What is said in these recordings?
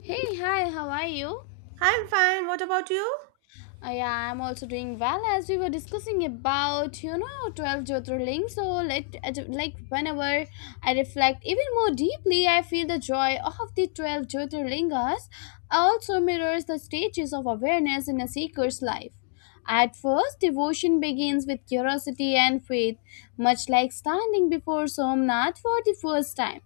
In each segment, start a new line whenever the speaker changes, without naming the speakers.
Hey, hi, how are you?
I'm fine. What about you?
Yeah, I'm also doing well. As we were discussing about 12 Jyotirlings. Whenever I reflect even more deeply, I feel the joy of the 12 Jyotirlingas also mirrors the stages of awareness in a seeker's life. At first, devotion begins with curiosity and faith, much like standing before Somnath for the first time.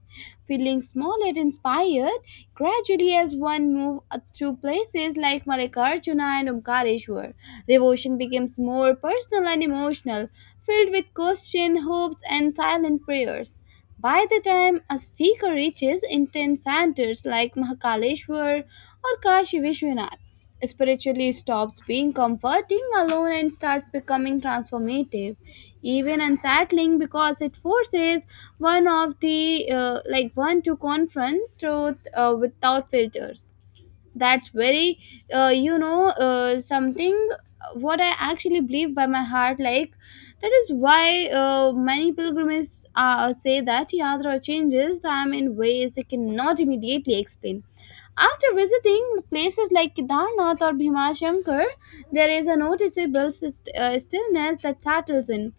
Feeling small and inspired, gradually as one moves through places like Malikarjuna and Omkareshwar, devotion becomes more personal and emotional, filled with question, hopes, and silent prayers. By the time a seeker reaches intense centers like Mahakaleshwar or Kashi Vishwanath, spiritually stops being comforting alone and starts becoming transformative, even unsettling because it forces one of the like one to confront truth without filters. That's very something what I actually believe by my heart, like that is why many pilgrims say that yatra changes them in ways they cannot immediately explain after visiting places like Kedarnath or Bhimashankar. There is a noticeable stillness that settles in.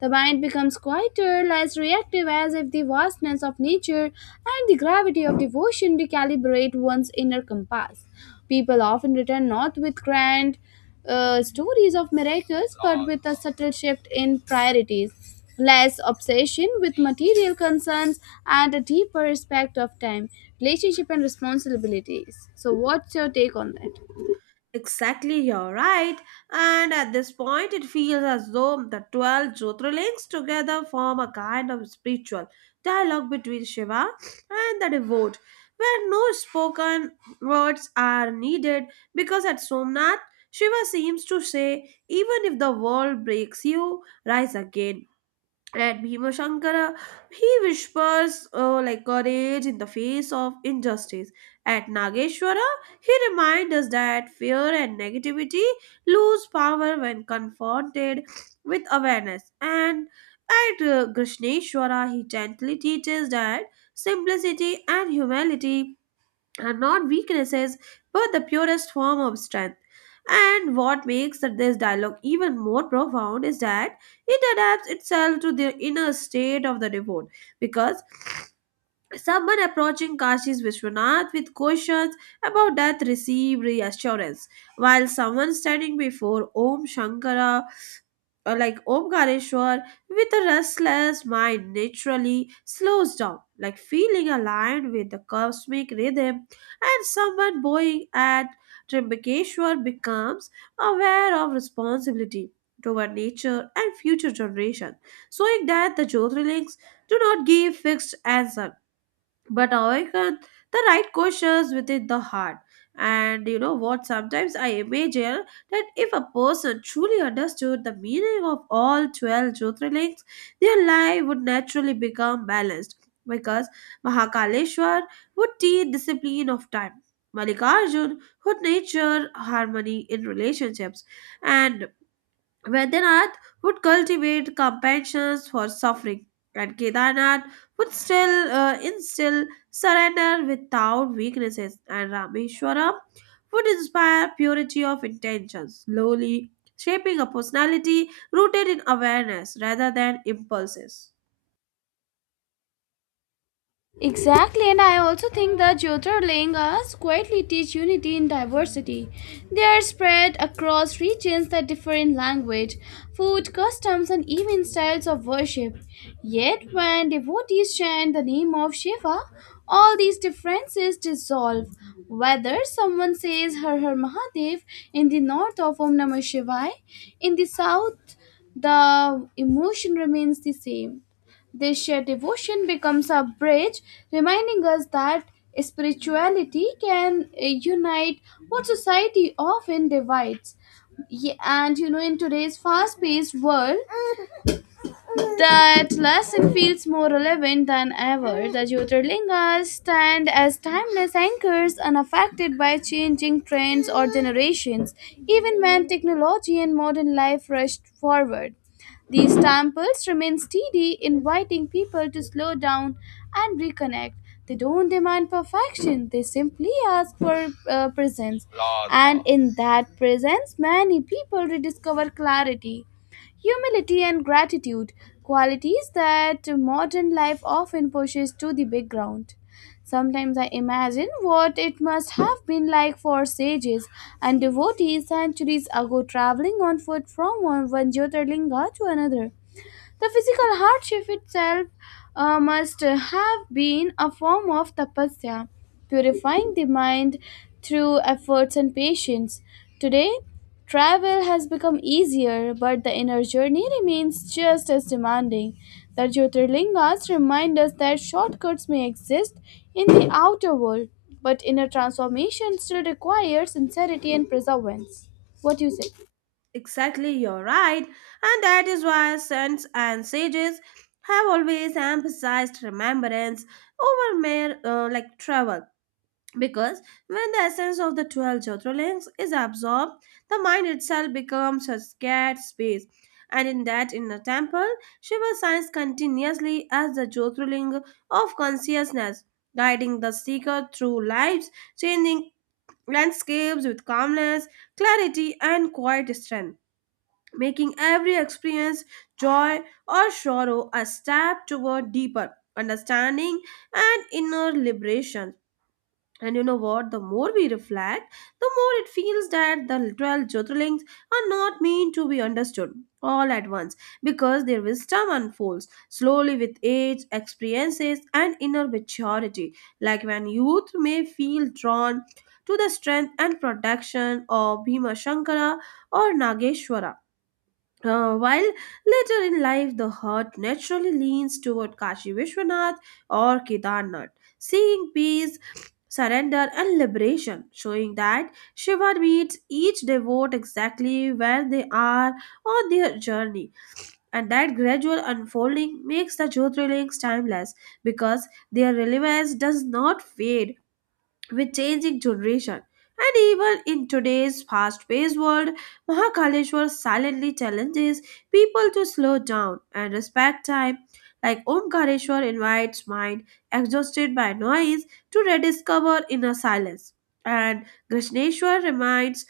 The mind becomes quieter, less reactive, as if the vastness of nature and the gravity of devotion recalibrate one's inner compass. People often return not with grand stories of miracles, but with a subtle shift in priorities, less obsession with material concerns, and a deeper respect of time, relationship, and responsibilities. So, what's your take on that?
Exactly, you're right. And at this point, it feels as though the 12 Jyotirlings together form a kind of spiritual dialogue between Shiva and the devote, where no spoken words are needed because at Somnath, Shiva seems to say, even if the world breaks you, rise again. At Bhima Shankara, he whispers like courage in the face of injustice. At Nageshwara, he reminds us that fear and negativity lose power when confronted with awareness. And at Krishneshwara, he gently teaches that simplicity and humility are not weaknesses but the purest form of strength. And what makes that this dialogue even more profound is that it adapts itself to the inner state of the devote, because someone approaching Kashi's Vishwanath with questions about death received reassurance, while someone standing before Om Shankara, like Omkareshwar, with a restless mind naturally slows down, like feeling aligned with the cosmic rhythm, and someone bowing at Trimbakeshwar becomes aware of responsibility toward nature and future generations, showing that the Jyotirlings do not give fixed answers but awaken the right questions within the heart. And you know what? Sometimes I imagine that if a person truly understood the meaning of all 12 Jyotirlings, their life would naturally become balanced, because Mahakaleshwar would teach discipline of time, Malikarjun would nature harmony in relationships, and Vaidyanath would cultivate compassion for suffering, and Kedarnath would still instill surrender without weaknesses, and Rameshwaram would inspire purity of intention, slowly shaping a personality rooted in awareness rather than impulses.
Exactly, and I also think the Jyotirlingas quietly teach unity in diversity. They are spread across regions that differ in language, food, customs, and even styles of worship. Yet, when devotees chant the name of Shiva, all these differences dissolve. Whether someone says Har Har Mahadev in the north of Om Namah Shivaya, in the south, the emotion remains the same. This shared devotion becomes a bridge, reminding us that spirituality can unite what society often divides. And you know, in today's fast paced world, that lesson feels more relevant than ever. The Jyotirlingas stand as timeless anchors unaffected by changing trends or generations, even when technology and modern life rushed forward. These temples remain steady, inviting people to slow down and reconnect. They don't demand perfection, they simply ask for presence. And in that presence, many people rediscover clarity. Humility and gratitude, qualities that modern life often pushes to the background. Sometimes I imagine what it must have been like for sages and devotees centuries ago traveling on foot from one Jyotirlinga to another. The physical hardship itself must have been a form of tapasya, purifying the mind through efforts and patience. Today, travel has become easier, but the inner journey remains just as demanding. The Jyotirlingas remind us that shortcuts may exist in the outer world, but inner transformation still requires sincerity and perseverance. What do you say?
Exactly, you're right, and that is why saints and sages have always emphasized remembrance over mere like travel, because when the essence of the 12 chatuarlings is absorbed, the mind itself becomes a scared space, and in that inner temple Shiva shines continuously as the Jyotirling of consciousness, guiding the seeker through life's changing landscapes with calmness, clarity, and quiet strength, making every experience, joy or sorrow, a step toward deeper understanding and inner liberation. And you know what? The more we reflect, the more it feels that the 12 Jyotirlings are not meant to be understood all at once, because their wisdom unfolds slowly with age, experiences, and inner maturity. Like when youth may feel drawn to the strength and protection of Bhima Shankara or Nageshwara, while later in life the heart naturally leans toward Kashi Vishwanath or Kedarnath, seeing peace, surrender, and liberation, showing that Shiva meets each devote exactly where they are on their journey, and that gradual unfolding makes the Jyotirlings timeless, because their relevance does not fade with changing generation. And even in today's fast-paced world, Mahakaleshwar silently challenges people to slow down and respect time. Like Omkareshwar invites mind exhausted by noise to rediscover inner silence. And Krishneshwar reminds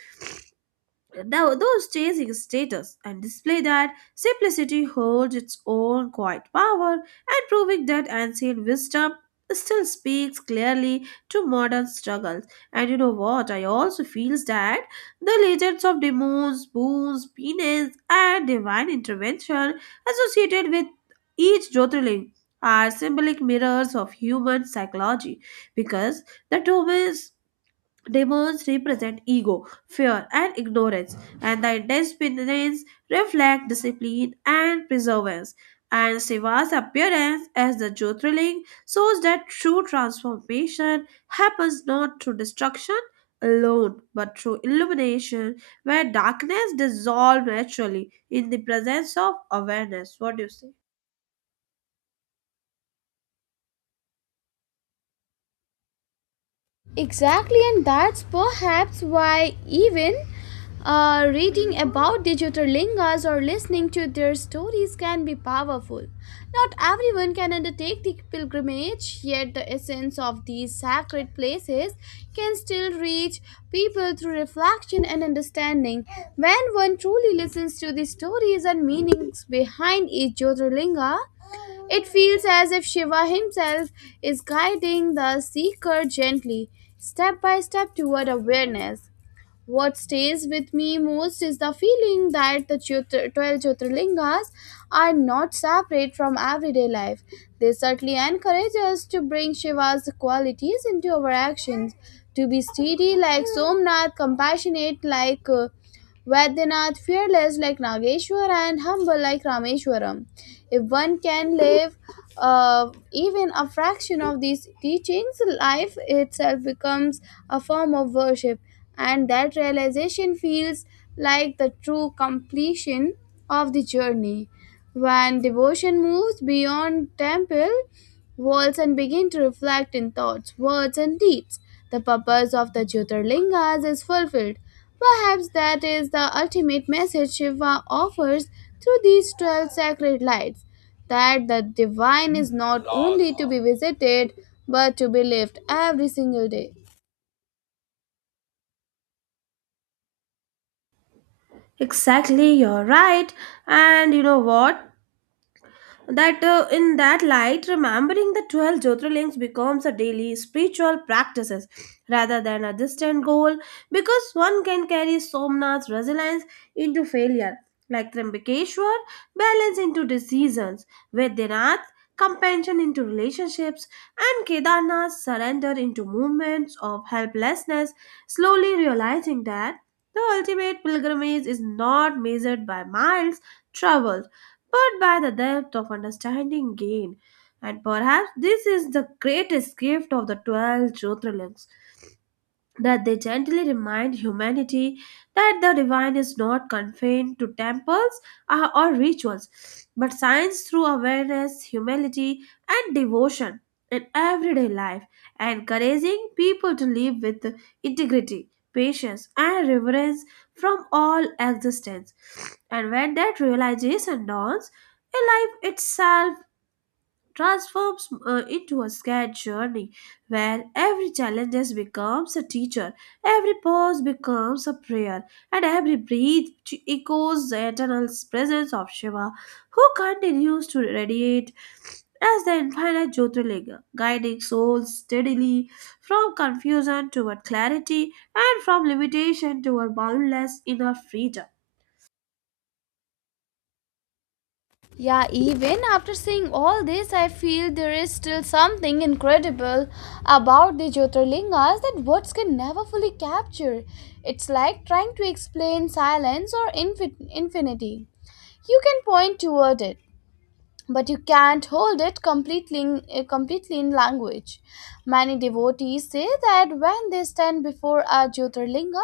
Those chasing status and display that simplicity holds its own quiet power, and proving that ancient wisdom still speaks clearly to modern struggles. And you know what? I also feels that the legends of demons, boons, penis, and divine intervention associated with each Jyotirling are symbolic mirrors of human psychology, because the demons represent ego, fear, and ignorance, and the intense spirits reflect discipline and perseverance. And Shiva's appearance as the Jyotirling shows that true transformation happens not through destruction alone, but through illumination, where darkness dissolves naturally in the presence of awareness. What do you say?
Exactly, and that's perhaps why even reading about digital lingas or listening to their stories can be powerful. Not everyone can undertake the pilgrimage, yet the essence of these sacred places can still reach people through reflection and understanding. When one truly listens to the stories and meanings behind each Jyotirlinga, it feels as if Shiva himself is guiding the seeker gently, step by step toward awareness. What stays with me most is the feeling that the 12 Jyotirlingas are not separate from everyday life. They certainly encourage us to bring Shiva's qualities into our actions, to be steady like Somnath, compassionate like Vaidyanath, fearless like Nageshwar and humble like Rameshwaram. If one can live even a fraction of these teachings, life itself becomes a form of worship, and that realization feels like the true completion of the journey. When devotion moves beyond temple walls and begin to reflect in thoughts, words, and deeds, the purpose of the Jyotirlingas is fulfilled. Perhaps that is the ultimate message Shiva offers through these 12 sacred lights that the divine is not only to be visited but to be lived every single day.
Exactly, you're right. And you know what? That In that light, remembering the 12 Jyotirlings becomes a daily spiritual practices rather than a distant goal, because one can carry Somnath's resilience into failure, like Trimbakeshwar balance into decisions, Vaidyanath compassion into relationships, and Kedarnath surrender into movements of helplessness, slowly realizing that the ultimate pilgrimage is not measured by miles traveled, but by the depth of understanding gained. And perhaps this is the greatest gift of the 12 Jyotirlings, that they gently remind humanity that the divine is not confined to temples or rituals, but shines through awareness, humility, and devotion in everyday life, encouraging people to live with integrity, patience, and reverence from all existence. And when that realization dawns, a life itself transforms into a scared journey, where every challenge becomes a teacher, every pause becomes a prayer, and every breath echoes the eternal presence of Shiva, who continues to radiate as the infinite Jyotirlinga, guiding souls steadily from confusion toward clarity and from limitation toward boundless inner freedom.
Yeah, even after seeing all this, I feel there is still something incredible about the Jyotirlingas that words can never fully capture. It's like trying to explain silence or infinity. You can point toward it, but you can't hold it completely completely in language. Many devotees say that when they stand before a Jyotirlinga,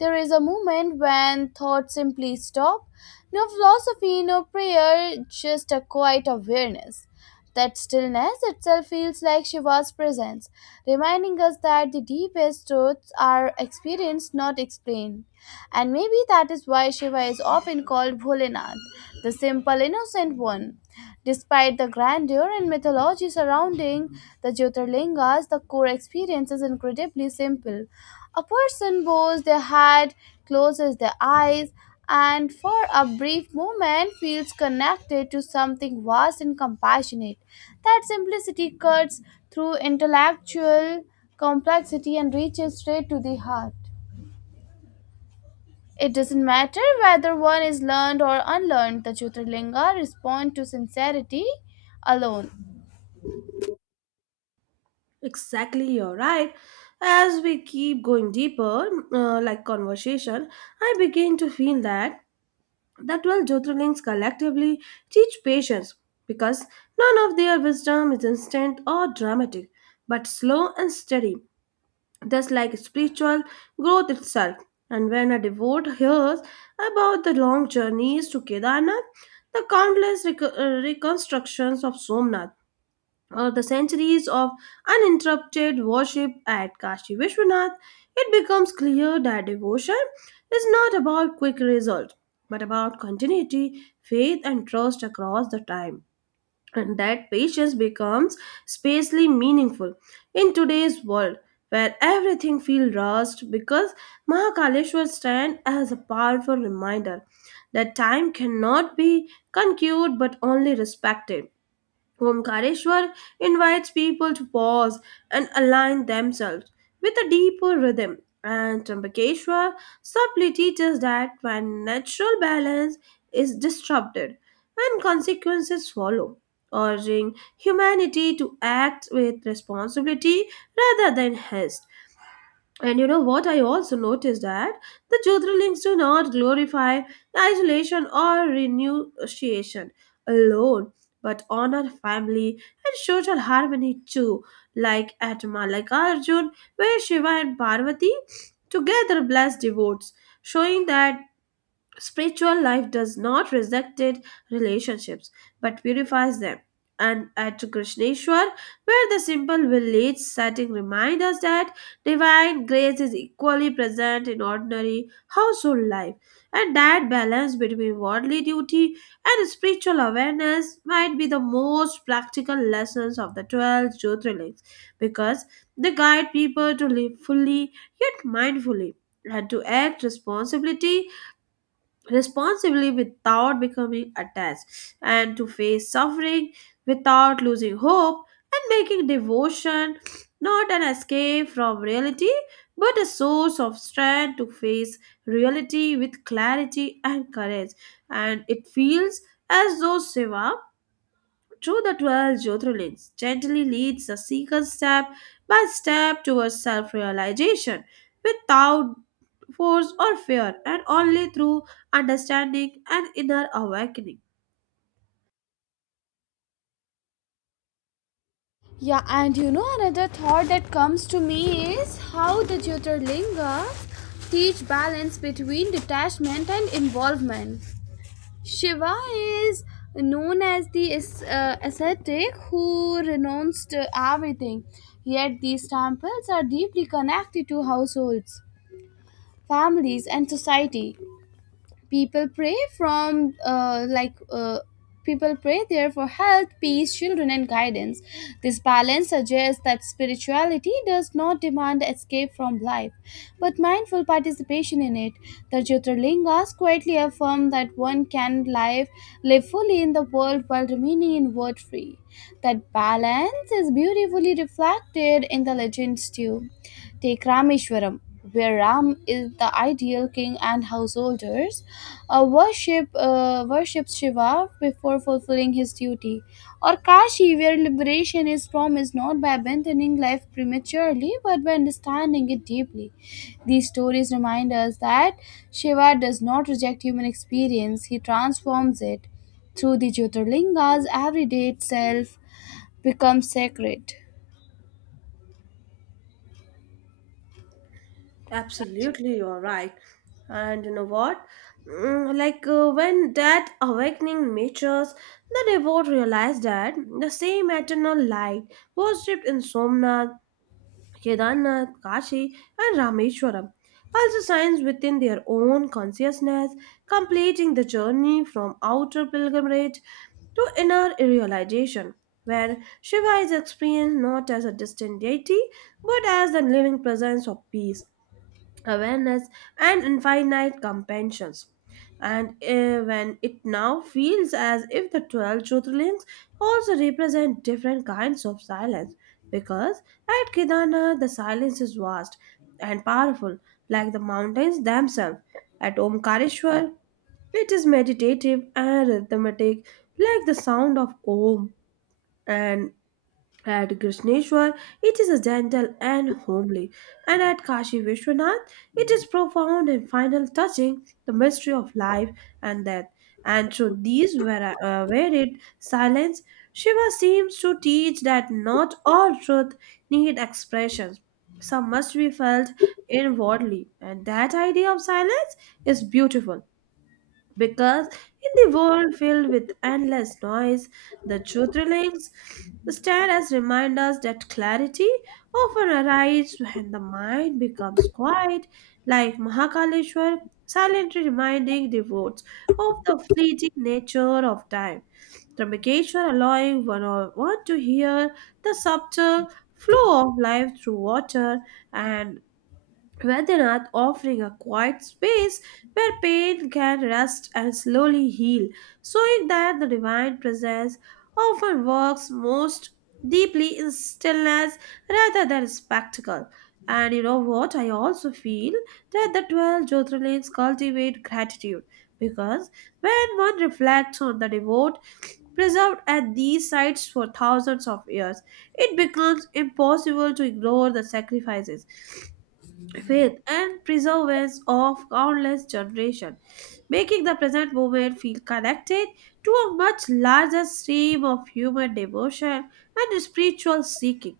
there is a moment when thoughts simply stop. No philosophy, no prayer, just a quiet awareness. That stillness itself feels like Shiva's presence, reminding us that the deepest truths are experienced, not explained. And maybe that is why Shiva is often called Bholenath, the simple, innocent one. Despite the grandeur and mythology surrounding the Jyotirlingas, the core experience is incredibly simple. A person bows their head, closes their eyes, and for a brief moment feels connected to something vast and compassionate. That simplicity cuts through intellectual complexity and reaches straight to the heart. It doesn't matter whether one is learned or unlearned, the Jyotirlinga respond to sincerity alone.
Exactly, you're right. As we keep going deeper, like conversation, I begin to feel that the 12 Jyotirlings collectively teach patience, because none of their wisdom is instant or dramatic, but slow and steady, just like spiritual growth itself. And when a devote hears about the long journeys to Kedarnath, the countless reconstructions of Somnath, or the centuries of uninterrupted worship at Kashi Vishwanath, it becomes clear that devotion is not about quick results, but about continuity, faith, and trust across the time. And that patience becomes spacely meaningful in today's world, where everything feels rushed, because Mahakaleshwar stands as a powerful reminder that time cannot be conquered but only respected. Omkareshwar invites people to pause and align themselves with a deeper rhythm, and Trambakeshwar subtly teaches that when natural balance is disrupted and consequences follow, urging humanity to act with responsibility rather than haste. And you know what? I also noticed that the Jyotirlings do not glorify isolation or renunciation alone, but honor family and social harmony too, like at Malakarjun, where Shiva and Parvati together bless devotees, showing that spiritual life does not reject relationships but purifies them. And at Krishneshwar, where the simple village setting reminds us that divine grace is equally present in ordinary household life, and that balance between worldly duty and spiritual awareness might be the most practical lessons of the 12 Jyotirlings, because they guide people to live fully yet mindfully, and to act responsibility responsibly without becoming attached, and to face suffering without losing hope, and making devotion not an escape from reality but a source of strength to face reality with clarity and courage. And it feels as though Shiva through the 12 Jyotirlings gently leads the seeker step by step towards self realization without force or fear, and only through understanding and inner awakening.
Yeah, and you know, another thought that comes to me is how the Jyotirlingas teach balance between detachment and involvement. Shiva is known as the ascetic who renounced everything, yet, these temples are deeply connected to households, families, and society. People pray from people pray there for health, peace, children and guidance. This balance suggests that spirituality does not demand escape from life but mindful participation in it. The Jyotirlingas quietly affirm that one can live fully in the world while remaining inward free. That balance is beautifully reflected in the legends too. Take Rameshwaram, where Ram is the ideal king and householders worships Shiva before fulfilling his duty. Or Kashi, where liberation is promised not by abandoning life prematurely but by understanding it deeply. These stories remind us that Shiva does not reject human experience, he transforms it. Through the Jyotirlingas, everyday itself becomes sacred.
Absolutely, you're right. And you know what? Like when that awakening matures, the devotee realized that the same eternal light worshipped in Somnath, Kedarnath, Kashi, and Rameshwaram, also signs within their own consciousness, completing the journey from outer pilgrimage to inner realization, where Shiva is experienced not as a distant deity but as the living presence of peace, awareness, and infinite compassions. And when it now feels as if the 12 truthfulings also represent different kinds of silence, because at Kedarnath the silence is vast and powerful like the mountains themselves, at Omkareshwar it is meditative and rhythmic like the sound of om, and at Krishneshwar, it is a gentle and homely, and at Kashi Vishwanath, it is profound and final, touching the mystery of life and death. And through these varied silence, Shiva seems to teach that not all truth need expressions. Some must be felt inwardly, and that idea of silence is beautiful, because in the world filled with endless noise, the truth rulings stand as reminders that clarity often arrives when the mind becomes quiet, like Mahakaleshwar, silently reminding devotees of the fleeting nature of time. Trimbakeshwar allowing one to hear the subtle flow of life through water, and Vaidyanath offering a quiet space where pain can rest and slowly heal, showing that the divine presence often works most deeply in stillness rather than spectacle. And you know what? I also feel that the 12 Jyotirlings cultivate gratitude, because when one reflects on the devote preserved at these sites for thousands of years, it becomes impossible to ignore the sacrifices, faith, and preservance of countless generations, making the present moment feel connected to a much larger stream of human devotion and spiritual seeking.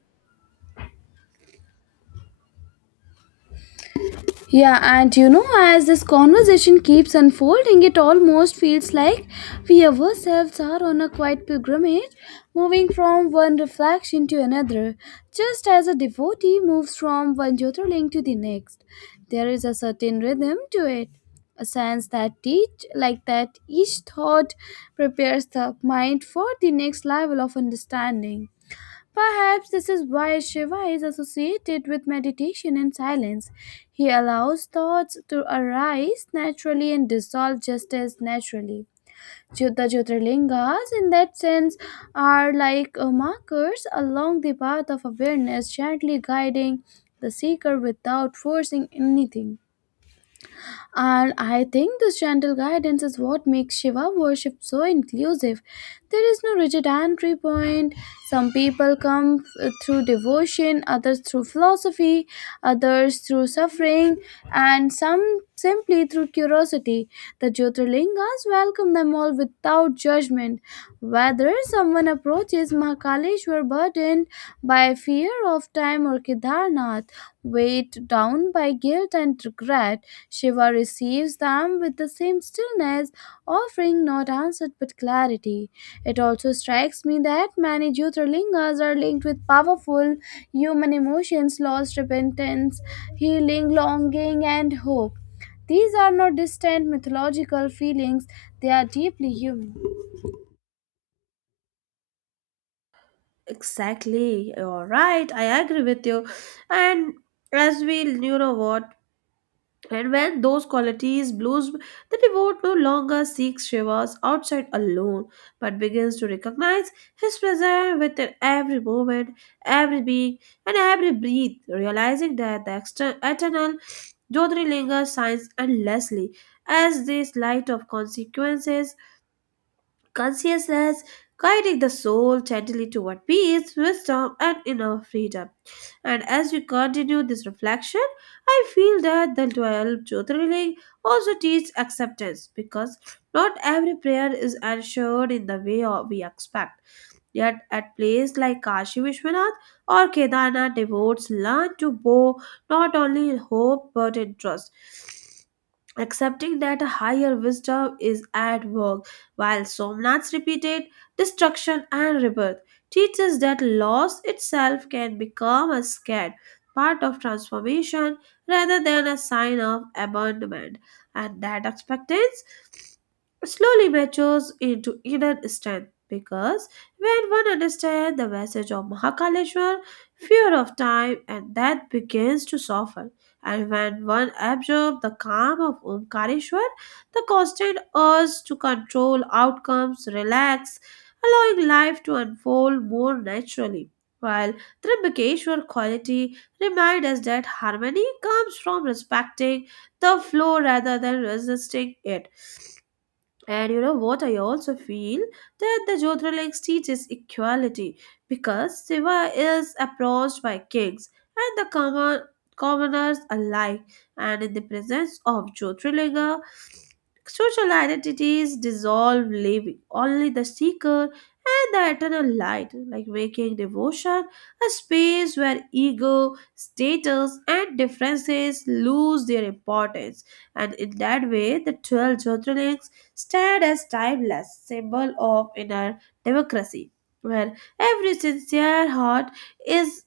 Yeah, and you know, as this conversation keeps unfolding, it almost feels like we ourselves are on a quiet pilgrimage, moving from one reflection to another, just as a devotee moves from one Jyotirling to the next. There is a certain rhythm to it, a sense that each thought prepares the mind for the next level of understanding. Perhaps this is why Shiva is associated with meditation and silence. He allows thoughts to arise naturally and dissolve just as naturally. The Jyotirlingas, in that sense, are like markers along the path of awareness, gently guiding the seeker without forcing anything. And I think this gentle guidance is what makes Shiva worship so inclusive. There is no rigid entry point. Some people come through devotion, others through philosophy, others through suffering, and some simply through curiosity. The Jyotirlingas welcome them all without judgment. Whether someone approaches Mahakaleshwar burdened by fear of time or Kedarnath, weighed down by guilt and regret, Shiva receives them with the same stillness, offering not answer but clarity. It also strikes me that many Jyotirlingas are linked with powerful human emotions, loss, repentance, healing, longing, and hope. These are not distant mythological feelings, they are deeply human.
Exactly, you're right, I agree with you. And you know what, and when those qualities bloom, the devote no longer seeks Shiva's outside alone, but begins to recognize his presence within every moment, every being, and every breath, realizing that the eternal Jyotirlinga shines endlessly as this light of consequences consciousness, guiding the soul gently toward peace, wisdom, and inner freedom. And as we continue this reflection, I feel that the 12 Jyotirlinga also teach acceptance, because not every prayer is answered in the way or we expect. Yet, at places like Kashi Vishwanath or Kedarnath, devotees learn to bow not only in hope but in trust, accepting that a higher wisdom is at work, while Somnath's repeated destruction and rebirth teaches that loss itself can become a scared part of transformation rather than a sign of abandonment, and that expectance slowly matures into inner strength. Because when one understands the message of Mahakaleshwar, fear of time and death begins to soften. And when one absorbs the calm of Omkareshwar, the constant urge to control outcomes, relax, allowing life to unfold more naturally. While Trimbakeshwar quality reminds us that harmony comes from respecting the flow rather than resisting it. And you know what? I also feel that the Jyotirlingas teaches equality because Shiva is approached by kings and the commoners alike, and in the presence of Jyotirlinga, social identities dissolve, leaving only the seeker and the eternal light, like making devotion a space where ego, status, and differences lose their importance. And in that way, the 12 Jyotirlingas stand as timeless symbol of inner democracy, where every sincere heart is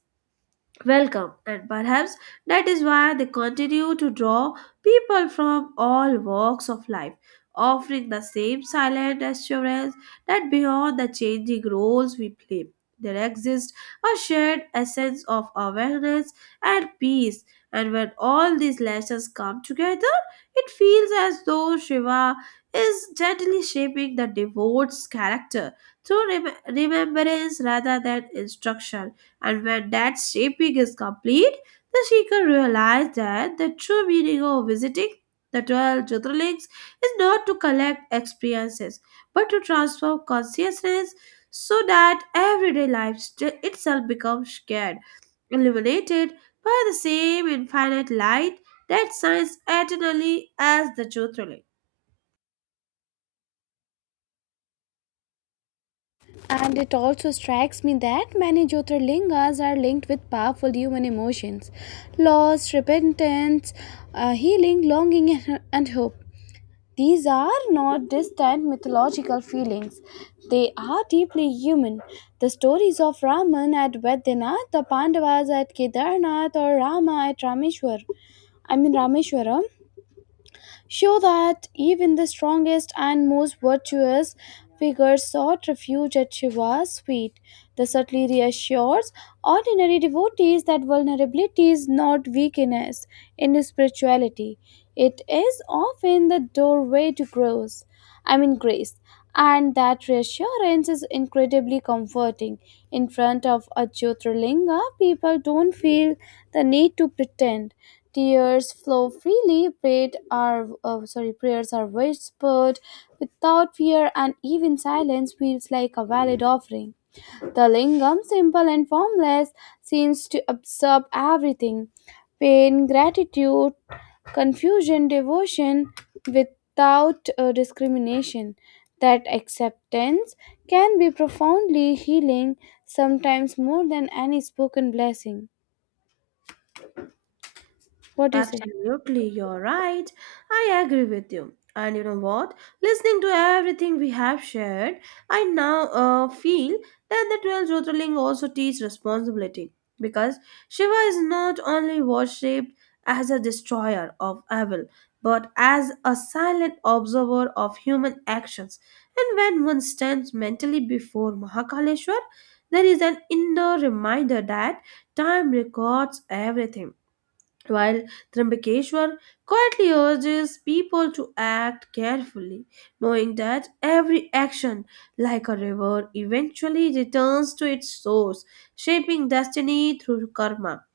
welcome, and perhaps that is why they continue to draw people from all walks of life, offering the same silent assurance that beyond the changing roles we play there exists a shared essence of awareness and peace. And when all these lessons come together, it feels as though Shiva is gently shaping the devotee's character through remembrance rather than instruction. And when that shaping is complete, the seeker realizes that the true meaning of visiting the 12 Jyotirlings is not to collect experiences but to transform consciousness, so that everyday life itself becomes shared, illuminated by the same infinite light that shines eternally as the Jyotirling.
And it also strikes me that many Jyotirlingas are linked with powerful human emotions, loss, repentance, healing, longing, and hope. These are not distant mythological feelings, they are deeply human. The stories of Raman at Vedanath, the Pandavas at Kedarnath, or Rama at Rameshwar, I mean Rameshwaram, show that even the strongest and most virtuous figures sought refuge at Shiva's feet. The subtly reassures ordinary devotees that vulnerability is not weakness in spirituality. It is often the doorway to growth. I mean grace, and that reassurance is incredibly comforting. In front of a Jyotirlinga, people don't feel the need to pretend. Tears flow freely, prayers are whispered without fear, and even silence feels like a valid offering. The lingam, simple and formless, seems to absorb everything: pain, gratitude, confusion, devotion, without discrimination. That acceptance can be profoundly healing, sometimes more than any spoken blessing. What do you say?
Absolutely, you're right. I agree with you. And you know what? Listening to everything we have shared, I now feel that the 12 Jyotirling also teach responsibility because Shiva is not only worshipped as a destroyer of evil but as a silent observer of human actions. And when one stands mentally before Mahakaleshwar, there is an inner reminder that time records everything, while Trambakeshwar quietly urges people to act carefully, knowing that every action, like a river, eventually returns to its source, shaping destiny through karma.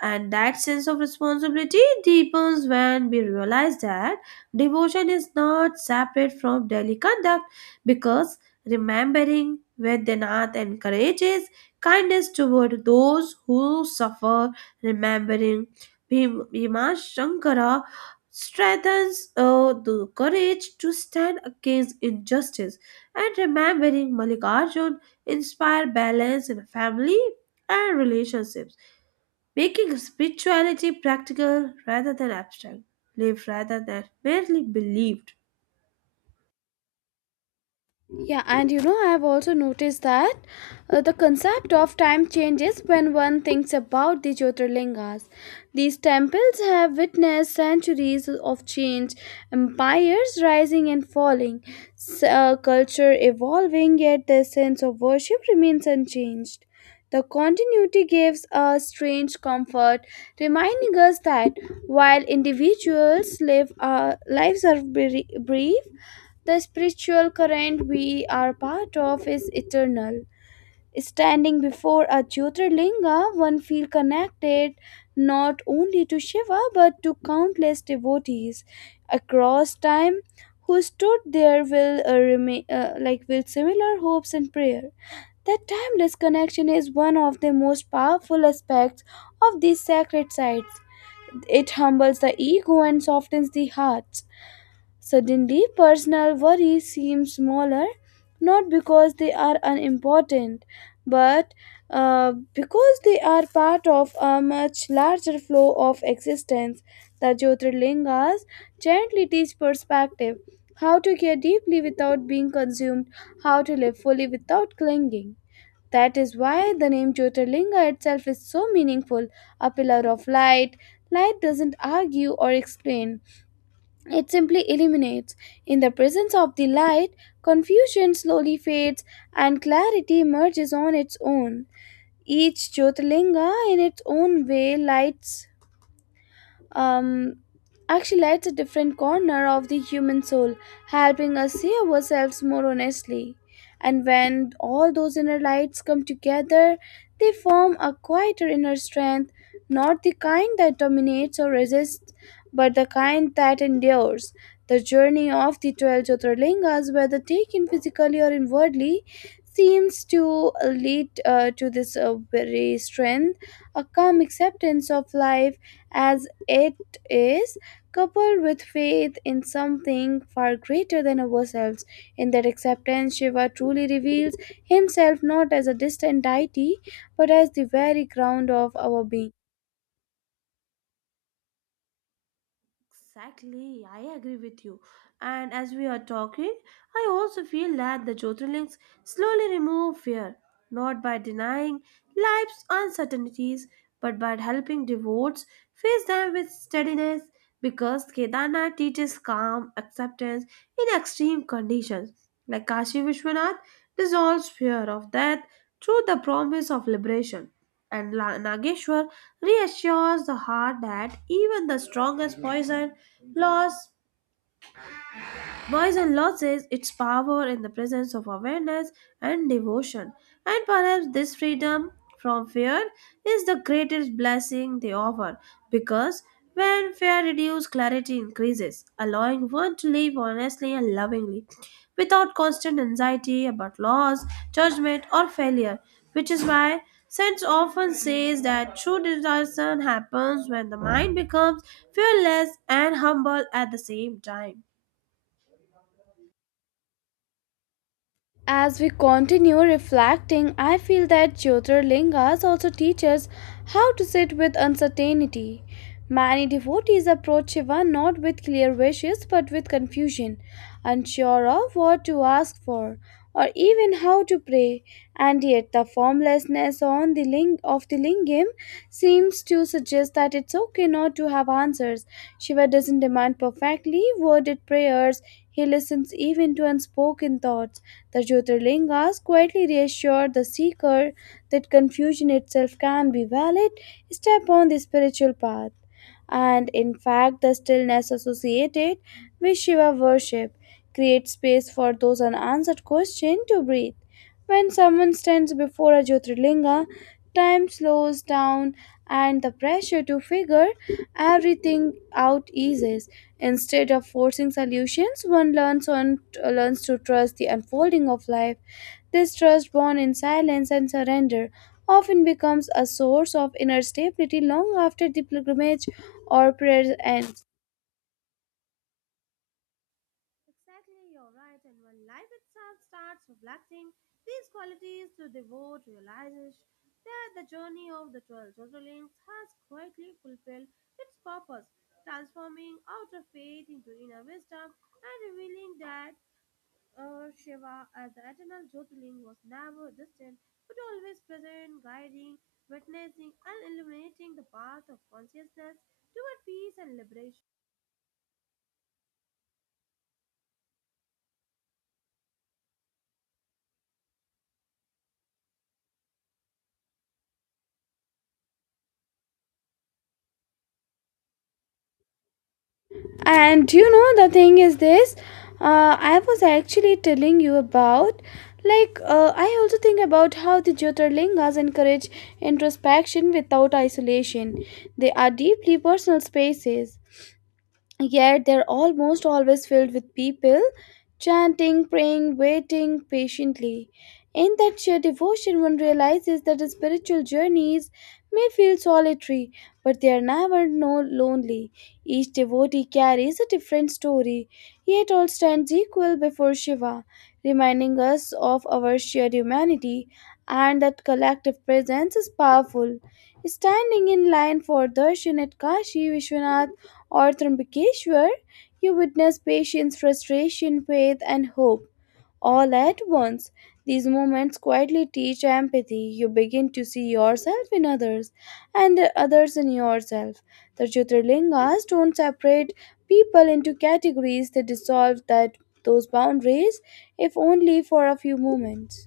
And that sense of responsibility deepens when we realize that devotion is not separate from daily conduct, because remembering Vedanath encourages kindness toward those who suffer, remembering Bhima Shankara strengthens the courage to stand against injustice, and remembering Malikarjun inspire balance in family and relationships, making spirituality practical rather than abstract, live rather than merely believed.
Yeah, and you know, I have also noticed that the concept of time changes when one thinks about the Jyotirlingas. These temples have witnessed centuries of change, empires rising and falling, culture evolving, yet their sense of worship remains unchanged. The continuity gives a strange comfort, reminding us that while individuals live our lives are brief, the spiritual current we are part of is eternal. Standing before a Jyotirlinga, one feels connected not only to Shiva but to countless devotees across time who stood there will remain like with similar hopes and prayer. That timeless connection is one of the most powerful aspects of these sacred sites. It humbles the ego and softens the hearts. Suddenly, personal worries seem smaller, not because they are unimportant, but because they are part of a much larger flow of existence. The Jyotirlingas gently teach perspective, how to care deeply without being consumed, how to live fully without clinging. That is why the name Jyotirlinga itself is so meaningful, a pillar of light. Light doesn't argue or explain, it simply illuminates. In the presence of the light, confusion slowly fades and clarity emerges on its own. Each Jyotirlinga, in its own way, lights um, actually lights a different corner of the human soul, helping us see ourselves more honestly. And when all those inner lights come together, they form a quieter inner strength, not the kind that dominates or resists, but the kind that endures. The journey of the 12 Jyotirlingas, whether taken physically or inwardly, seems to lead to this very strength, a calm acceptance of life as it is, coupled with faith in something far greater than ourselves. In that acceptance, Shiva truly reveals himself not as a distant deity but as the very ground of our being.
Exactly, I agree with you. And as we are talking, I also feel that the Jyotirlings slowly remove fear, not by denying life's uncertainties, but by helping devotees face them with steadiness, because Kedarnath teaches calm acceptance in extreme conditions. Like Kashi Vishwanath dissolves fear of death through the promise of liberation, and Nageshwar reassures the heart that even the strongest poison lasts. Poison loses its power in the presence of awareness and devotion, and perhaps this freedom from fear is the greatest blessing they offer, because when fear reduces, clarity increases, allowing one to live honestly and lovingly without constant anxiety about loss, judgment, or failure, which is why sense often says that true discernment happens when the mind becomes fearless and humble at the same time.
As we continue reflecting, I feel that Jyotirlingas also teach us how to sit with uncertainty. Many devotees approach Shiva not with clear wishes but with confusion, unsure of what to ask for or even how to pray, and yet the formlessness on the of the lingam seems to suggest that it's okay not to have answers. Shiva doesn't demand perfectly worded prayers, he listens even to unspoken thoughts. The Jyotirlingas quietly reassure the seeker that confusion itself can be valid step on the spiritual path, and in fact the stillness associated with Shiva worship creates space for those unanswered questions to breathe. When someone stands before a Jyotirlinga, time slows down and the pressure to figure everything out eases. Instead of forcing solutions, one learns on learns to trust the unfolding of life. This trust born in silence and surrender often becomes a source of inner stability long after the pilgrimage or prayers ends.
Exactly, you're right. And when life itself starts reflecting these qualities, the devote realizes that the journey of the 12 Zotolings has quietly fulfilled its purpose, transforming outer faith into inner wisdom and revealing that Shiva as the eternal Jyotirling was never distant but always present, guiding, witnessing, and illuminating the path of consciousness toward peace and liberation.
And do you know, the thing is this, I was actually telling you about like I also think about how the Jyotirlingas encourage introspection without isolation. They are deeply personal spaces, yet they're almost always filled with people chanting, praying, waiting patiently. In that sheer devotion, one realizes that spiritual journeys may feel solitary, but they are never no lonely. Each devotee carries a different story, yet all stands equal before Shiva, reminding us of our shared humanity, and that collective presence is powerful. Standing in line for darshan at Kashi Vishwanath or Trimbakeshwar, you witness patience, frustration, faith, and hope all at once. These moments quietly teach empathy. You begin to see yourself in others and others in yourself. The Jyotirlingas don't separate people into categories, they dissolve that those boundaries, if only for a few moments.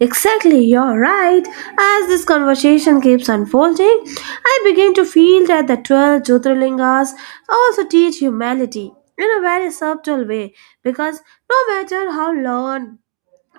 Exactly, you're right. As this conversation keeps unfolding, I begin to feel that the 12 Jyotirlingas also teach humanity in a very subtle way, because no matter how learned,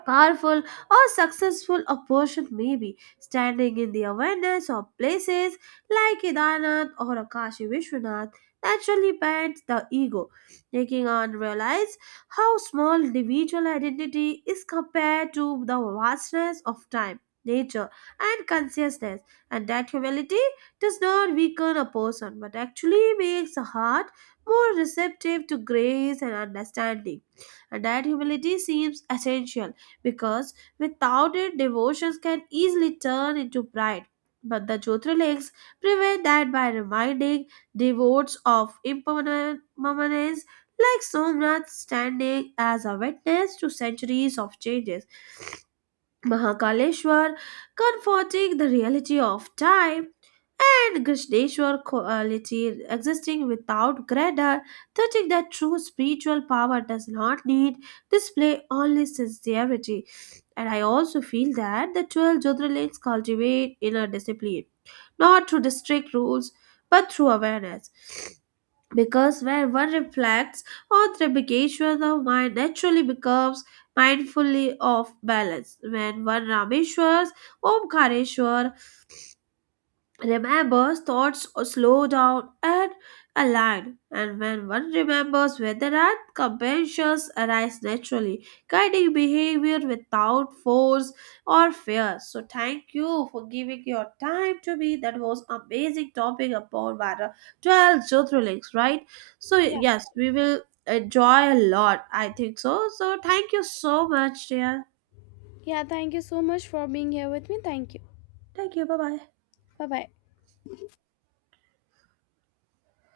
powerful, or successful a person may be, standing in the awareness of places like Kedarnath or Akashi Vishwanath naturally bends the ego, making one realize how small individual identity is compared to the vastness of time, nature, and consciousness, and that humility does not weaken a person but actually makes the heart more receptive to grace and understanding, and that humility seems essential because without it, devotions can easily turn into pride. But the Jyotirlingas prevent that by reminding devotees of impermanence, like Somnath standing as a witness to centuries of changes. Mahakaleshwar, comforting the reality of time, and Krishneshwar, quality existing without grandeur, touching that true spiritual power does not need display, only sincerity. And I also feel that the 12 Jyotirlings cultivate inner discipline, not through strict rules, but through awareness, because when one reflects on the vacation, the mind naturally becomes mindfully off balance. When one Rameshwars, Omkareshwar, Remembers, thoughts slow down and align, and when one remembers where they are, compassions arise naturally, guiding behavior without force or fear. So, thank you for giving your time to me. That was amazing topic upon matter 12 Jyotirlings, right? So,
Yeah.
yes, we will enjoy a lot, I think so. So, thank you so much, dear.
Yeah, thank you so much for being here with me. Thank you.
Thank you. Bye bye.
Bye bye.